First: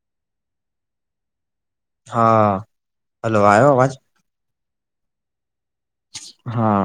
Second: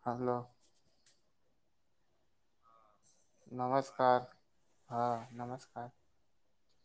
હાલો, હા, હલો આવ્યો અવાજ નમસ્કાર હા નમસ્કાર હા,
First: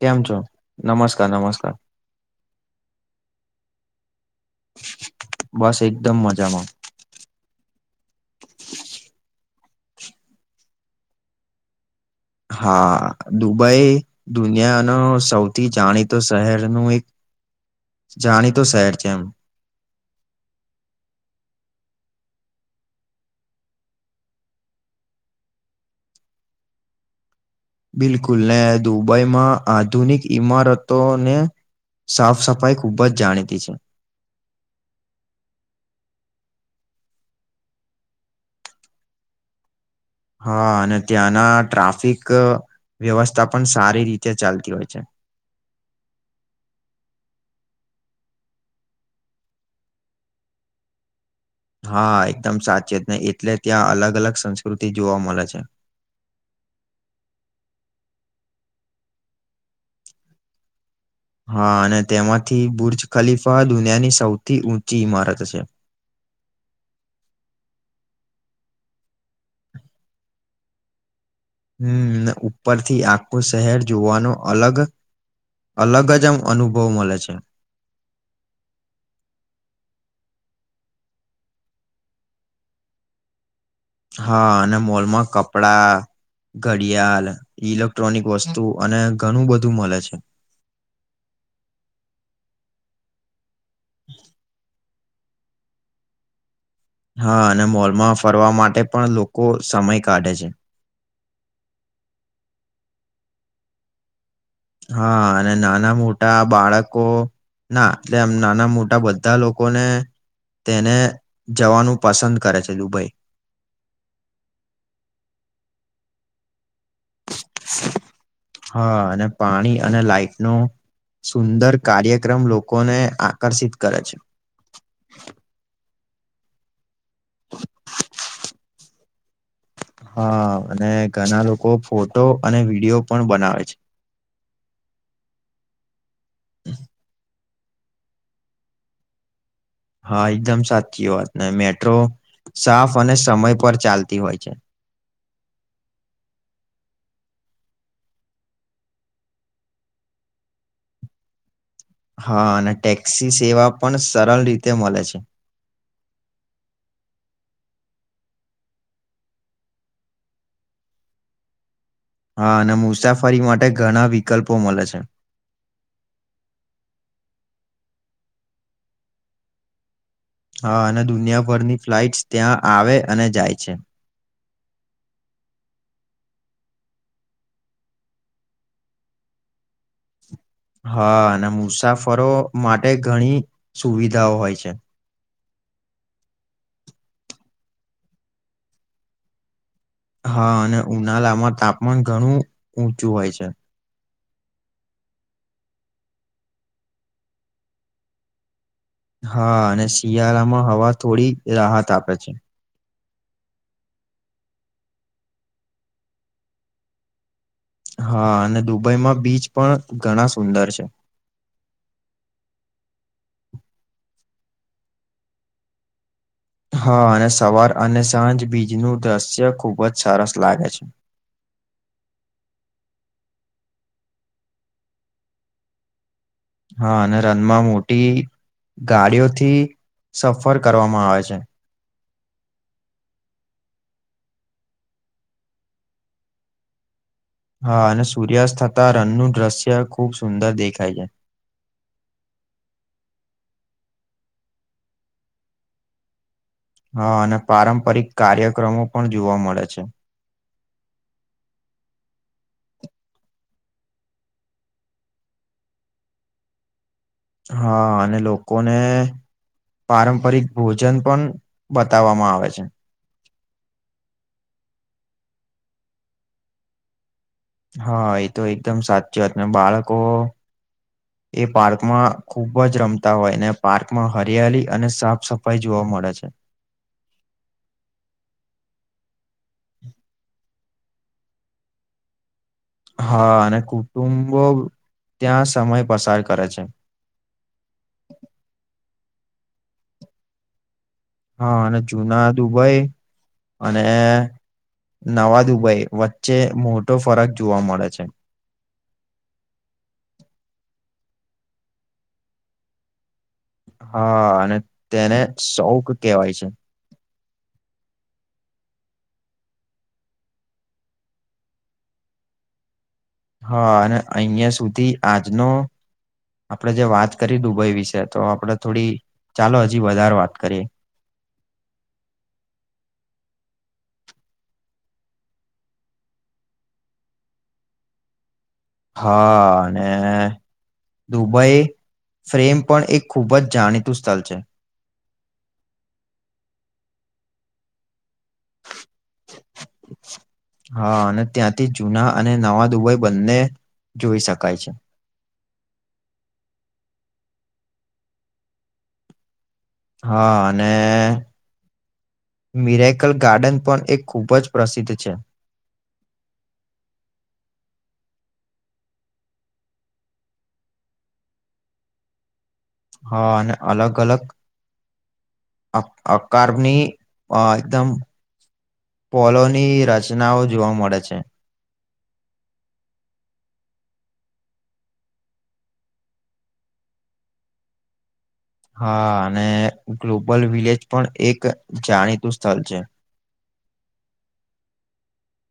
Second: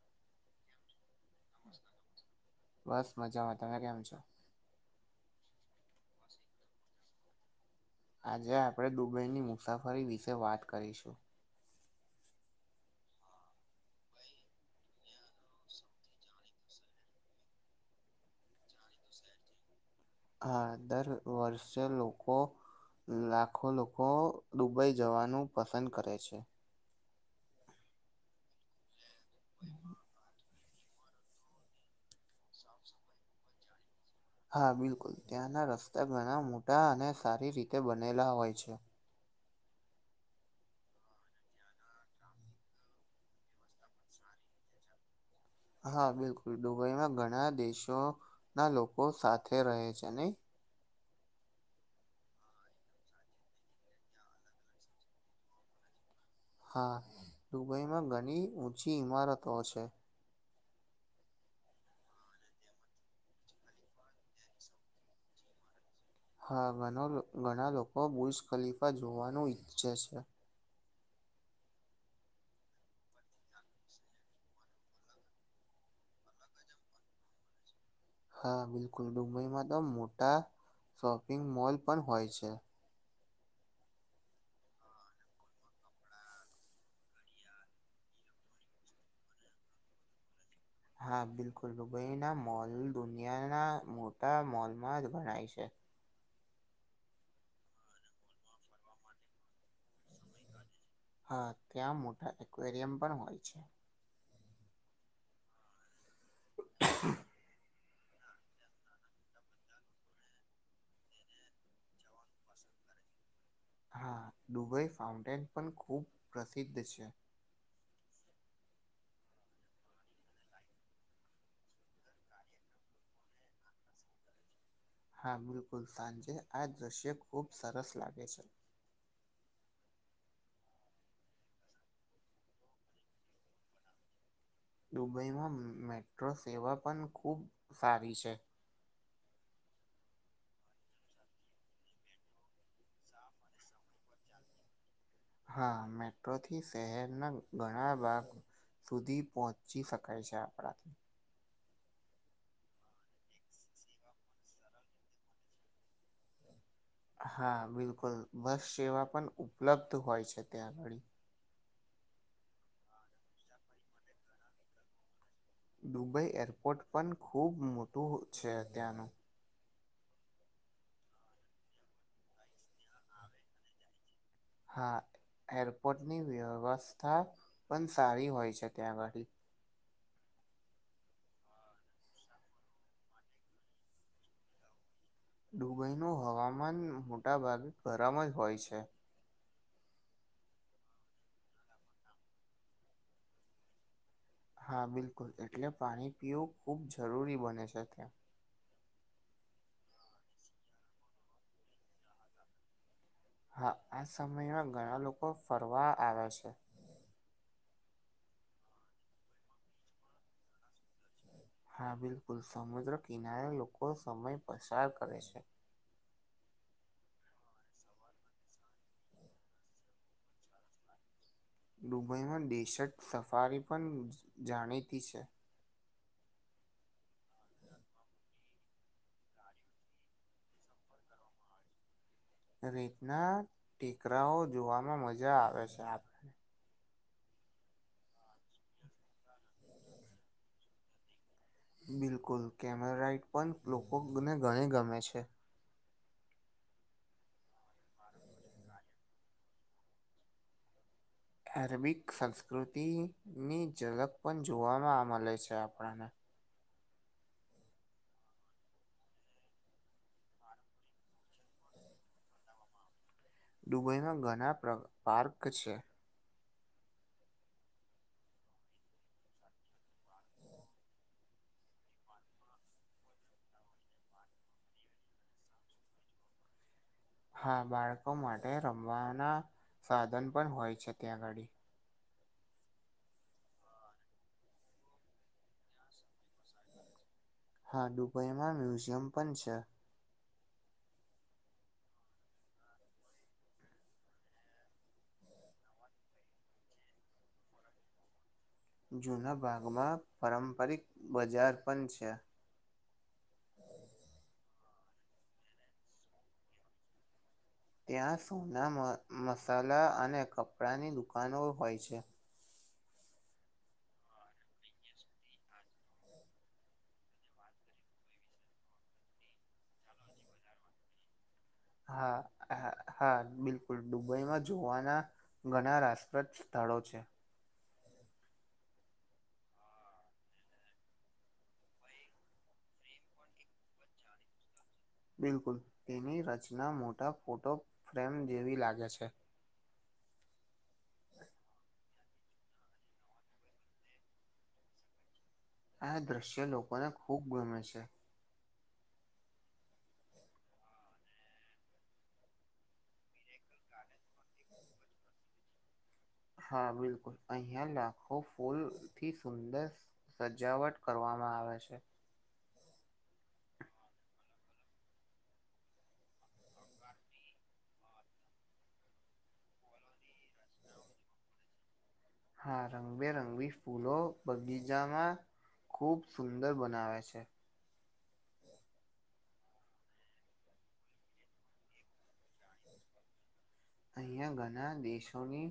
કેમ છો નમસ્કાર નમસ્કાર બસ મજામાં તમે કેમ છો? બસ એકદમ મજામાં, આજે આપણે દુબઈની મુસાફરી વિશે વાત કરીશું. હા, દુબઈ દુનિયા ન સૌથી જાણીતો. શહેર નું એક જાણીતો શહેર, છે એમ હા, દર વર્ષે લોકો લાખો લોકો દુબઈ જવાનું પસંદ કરે છે. બિલકુલ ને દુબઈમાં આધુનિક ઈમારતો ને, સાફ સફાઈ ખુબ જ જાણીતી છે. હા, બિલકુલ ત્યાંના રસ્તા ઘણા મોટા અને સારી રીતે બનેલા હોય છે. હા અને ત્યાંના ટ્રાફિક વ્યવસ્થા પણ સારી રીતે ચાલતી હોય છે, હા બિલકુલ દુબઈમાં ઘણા દેશો ના લોકો સાથે રહે છે, નઈ હા, એકદમ સાચી જ ન એટલે ત્યાં અલગ અલગ સંસ્કૃતિ જોવા મળે છે. હા, દુબઈમાં ઘણી ઊંચી ઈમારતો છે. હા, અને તેમાંથી બુર્જ ખલીફા દુનિયાની સૌથી ઊંચી ઈમારત છે હા, ઘણા લોકો બુશ ખલીફા જોવાનું ઈચ્છે છે, હમ્મ ઉપરથી આખું શહેર જોવાનું અલગ અલગ જ એમ અનુભવ મળે છે, હા બિલકુલ ડુંબઈમાં તો મોટા શોપિંગ મોલ પણ હોય છે, હા, અને મોલમાં કપડા ઘડિયાળ ઇલેક્ટ્રોનિક વસ્તુ અને ઘણું બધું મળે છે, હા, બિલકુલ દુબઈના મોલ દુનિયાના મોટા મોલમાં જ ગણાય છે હા, અને મોલમાં ફરવા માટે પણ લોકો સમય કાઢે છે. હા, ત્યાં મોટા એકવેરિયમ પણ હોય છે. હા, અને નાના મોટા બાળકો ના એટલે એમ નાના મોટા બધા લોકોને તેને જવાનું પસંદ કરે છે, દુબઈ હા ડુબઈ ફાઉન્ટેન પણ ખુબ પ્રસિદ્ધ છે, [inaudible] હા, અને પાણી અને લાાઈટ નુ સુંદર કાર્યક્રમ લોકોને આકર્ષિત કરે છે, હા, બિલકુલ સાંજે આ દૃશ્ય ખૂબ સરસ લાગે છે, હા, અને ઘણા લોકો ફોટો અને વિડીયો પણ બનાવે છે. દુબઈમાં મેટ્રો સેવા પણ ખૂબ સારી છે, હા, એકદમ સાચી વાત ને મેટ્રો સાફ અને સમય પર ચાલતી હોય છે, હા, મેટ્રોથી શહેરના ઘણા ભાગ સુધી પહોંચી શકાય છે, આપણાથી હા, અને ટેક્સી સેવા પણ સરળ રીતે મળે છે. હા બિલકુલ બસ સેવા પણ ઉપલબ્ધ હોય છે, ત્યાં આગળી હા અને મુસાફરી માટે ઘણા વિકલ્પો મળે છે દુબઈ એરપોર્ટ પણ ખૂબ મોટું છે અત્યાંનું હા અને દુનિયાભરની ફ્લાઇટ્સ ત્યાં આવે અને જાય છે હા એરપોર્ટની વ્યવસ્થા પણ સારી હોય છે ત્યાં આગળી હા અને મુસાફરો માટે ઘણી સુવિધાઓ હોય છે દુબઈનું હવામાન મોટાભાગે ગરમ જ હોય છે હા અને ઉનાળામાં તાપમાન ઘણું ઊંચું હોય છે હા બિલકુલ એટલે પાણી પીવું ખૂબ જરૂરી બને છે ત્યાં હા અને શિયાળામાં હવા થોડી રાહત આપે છે હા આ સમયમાં ઘણા લોકો ફરવા આવે છે હા અને દુબઈમાં બીચ પણ ઘણા સુંદર છે હા બિલકુલ સમુદ્ર કિનારે લોકો સમય પસાર કરે છે હા અને સવાર અને સાંજ બીજ નું દ્રશ્ય ખુબ જ સરસ લાગે છે દુબઈમાં ડેેશર્ટ સફારી પણ જાણીતી છે હા અને રનમાં મોટી ગાડીઓથી સફર કરવામાં આવે છે રીતના ટેકરાઓ જોવામાં મજા આવે છે હા અને સૂર્યાસ્તતા રંગનું દ્રશ્ય ખુબ સુંદર દેખાય છે બિલકુલ કેમેરાઇટ પણ લોકોને ગણી ગમે છે હા અને પારંપરિક કાર્યક્રમો પણ જોવા મળે છે એરેબિક સંસ્કૃતિ ની ઝલક પણ જોવામાં મળે છે આપણને હા અને લોકોને પારંપરિક ભોજન પણ બતાવવામાં આવે છે દુબઈમાં ઘણા પાર્ક છે હા એ તો એકદમ સાચી વાત ને બાળકો એ પાર્કમાં ખુબ જ રમતા હોય ને પાર્કમાં હરિયાળ અને સાફ સફાઈ જોવા મળે છે હા બાળકો માટે રમવાના સાધન પણ હોય છે ત્યાંગાડી હા અને કુટુંબો ત્યાં સમય પસાર કરે છે હા દુબઈમાં મ્યુઝિયમ પણ છે હા અને જુના દુબઈ અને નવા દુબઈ વચ્ચે મોટો ફરક જોવા મળે છે જુના ભાગમાં પારંપરિક બજાર પણ છે હા અને તેને શોખ કેવાય છે ત્યાં સોના મસાલા અને કપડાંની દુકાનો હોય છે હા અને અહિયાં સુધી આજનો આપડે જે વાત કરી દુબઈ વિશે તો આપડે થોડી ચાલો હજી વધારે વાત કરીએ હા હા બિલકુલ દુબઈમાં જોવાના ઘણા રાજસપ્રદ સ્થળો છે હા અને દુબઈ ફ્રેમ પણ એક ખૂબ જ જાણીતું સ્થળ છે બિલકુલ તેની રચના મોટા ફોટો ફ્રેમ જેવી લાગે છે હા અને ત્યાંથી જુના અને નવા દુબઈ બંને જોઈ શકાય છે આ દૃશ્ય લોકોને ખૂબ ગમે છે હા અને મિરેકલ ગાર્ડન પણ એ ખૂબ જ પ્રસિદ્ધ છે હા બિલકુલ અહિયાં લાખો ફૂલ થી સુંદર. સજાવટ કરવામાં આવે છે. હા અને અલગ અલગ. આકારની અ એકદમ. પોલોની રચનાઓ જોવા મળે છે. હા રંગબેરંગી ફૂલો બગીચામાં ખૂબ સુંદર બનાવે છે. હા અને ગ્લોબલ વિલેજ પણ એક જાણીતું સ્થળ છે. અહીંયા ઘણા દેશોની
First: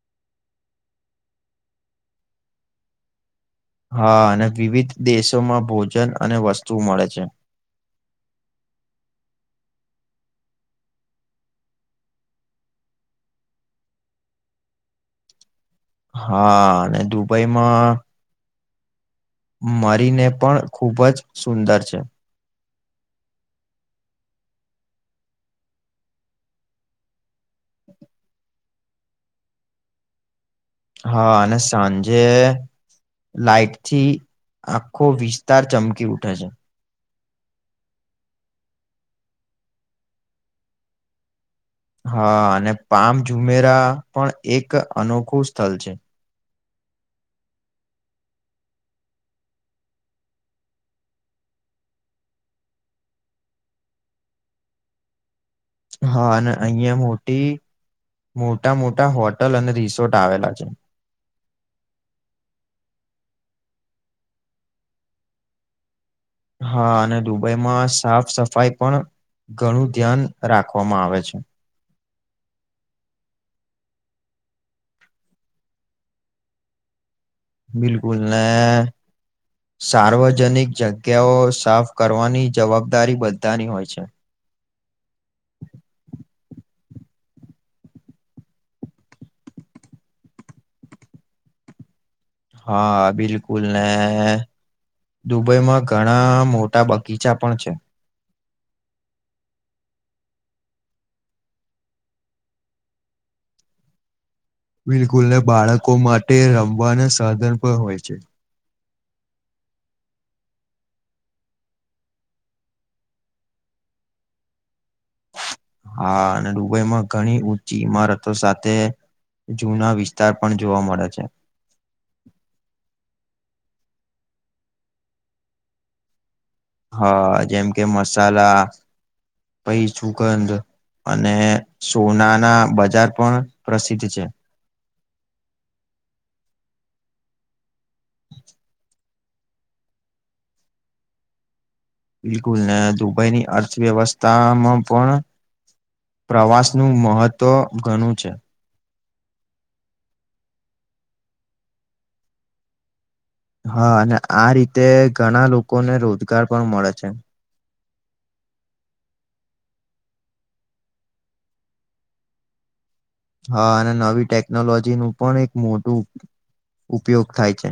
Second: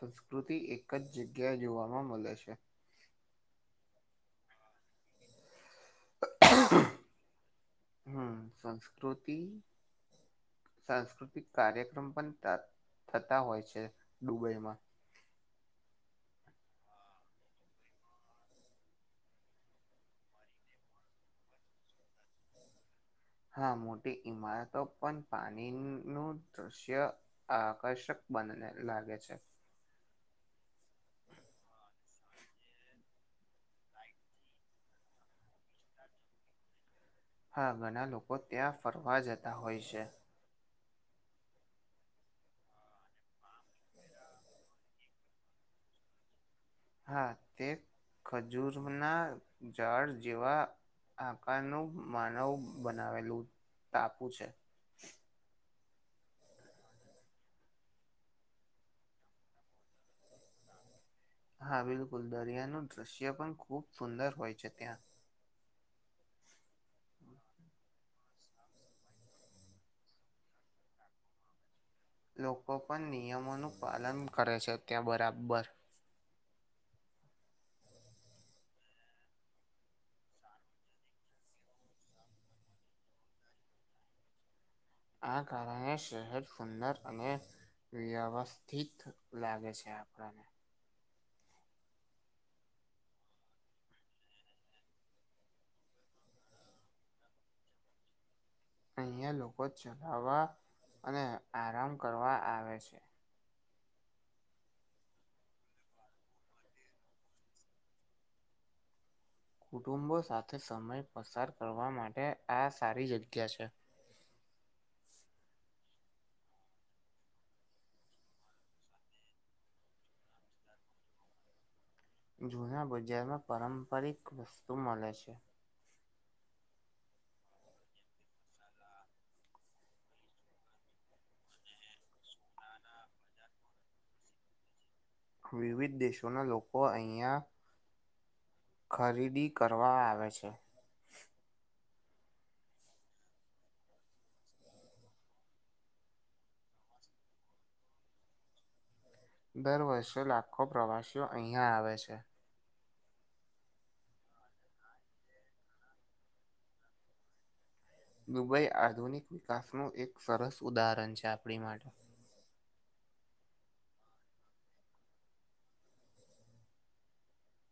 સંસ્કૃતિ એક જ જગ્યાએ જોવામાં મળે છે. હા અને વિવિધ દેશોમાં ભોજન અને વસ્તુ મળે છે. હમ સંસ્કૃતિ સાંસ્કૃતિક કાર્યક્રમ પણ થતા હોય છે, દુબઈમાં હા અને દુબઈમાં મરીને પણ ખૂબ જ સુંદર છે. હા મોટી ઈમારતો પણ પાણીનું દૃશ્ય અ કરષક બનેને લાગે છે. હા ના સાંજ જે લાાઈટ થી આખો વિસ્તાર ચમકી ઉઠે છે. હા ઘણા લોકો ત્યાં ફરવા જતા હોય છે. હા અને પામ ઝુમેરા પણ એક અનોખું સ્થળ છે. હા તે ખજૂરના જાડ જેવા આકાર ન માનવ બનાવેલું ટાપુ છે. હા અને અહિયાં મોટી મોટા મોટા હોટલ અને રિસોર્ટ આવેલા છે. હા બિલકુલ દરિયાનું દૃશ્ય પણ ખૂબ સુંદર હોય છે, ત્યાં હા અને દુબઈમાં સાફ સફાઈ પણ ઘણું ધ્યાન રાખવામાં આવે છે. લોકો પણ નિયમોનું પાલન કરે છે, ત્યાં બરાબર બિલકુલ ના સાર્વજનિક જગ્યાઓ સાફ કરવાની જવાબદારી બધાની હોય છે. આ કારણે શહેર સુંદર અને વ્યવસ્થિત લાગે છે, આપડાને હા બિલકુલ ને દુબઈમાં ઘણા મોટા બગીચા પણ છે. અહયા લોકો ચલાવા અને આરામ કરવા આવે છે. બિલકુલ ને બાળકો માટે રમવાના સાધન પણ હોય છે. કુટુંબો સાથે સમય પસાર કરવા માટે આ સારી જગ્યા છે. હા અને ડુબઈ માં ઘણી ઊંચી ઈમારતો સાથે જુના વિસ્તાર પણ જોવા મળે છે. જુના બજારમાં પારંપરિક વસ્તુ મળે છે. હા જેમ કે મસાલા પછ સુગંધ અને સોના ના બજાર પણ પ્રસિદ્ધ છે. વિવિધ દેશોના લોકો અહીંયા ખરીદી કરવા આવે છે. બિલકુલ ને દુબઈની અર્થવ્યવસ્થામાં પણ પ્રવાસ નું મહત્વ ઘણું છે. દર વર્ષે લાખો પ્રવાસીઓ અહીયાંયા આવે છે. હા અને આ રીતે ઘણા લોકોને રોજગાર પણ મળે છે. દુબઈ આધુનિક વિકાસનું એક સરસ ઉદાહરણ છે, આપણી માટે હા અને નવી ટેકનોલોજી નું પણ એક મોટું ઉપયોગ થાય છે.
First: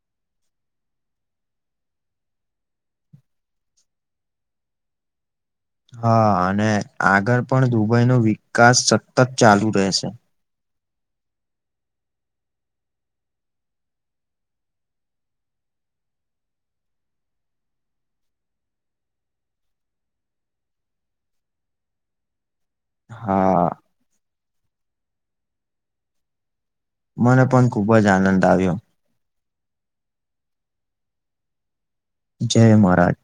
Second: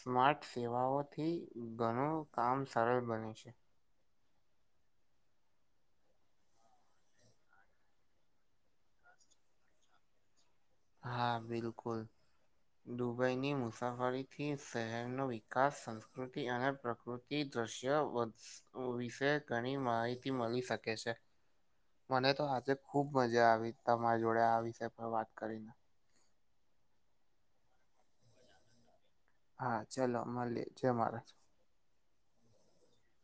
સ્માર્ટ સેવાઓથી ઘણું કામ સરળ બને છે. હા અને આગળ પણ દુબઈ નો વિકાસ સતત ચાલુ રહેશે હા બિલકુલ દુબઈની મુસાફરીથી શહેરનો વિકાસ સંસ્કૃતિ અને પ્રકૃતિ દ્રશ્ય વિશે ઘણી માહિતી મળી શકે છે. મને તો આજે ખુબ મજા હા આવી તમારી જોડે આ વિષય પણ વાત કરીને મને પણ ખુબ જ આનંદ આવ્યો. હા ચલો મળીએ જય મહારાજ જય મહારાજ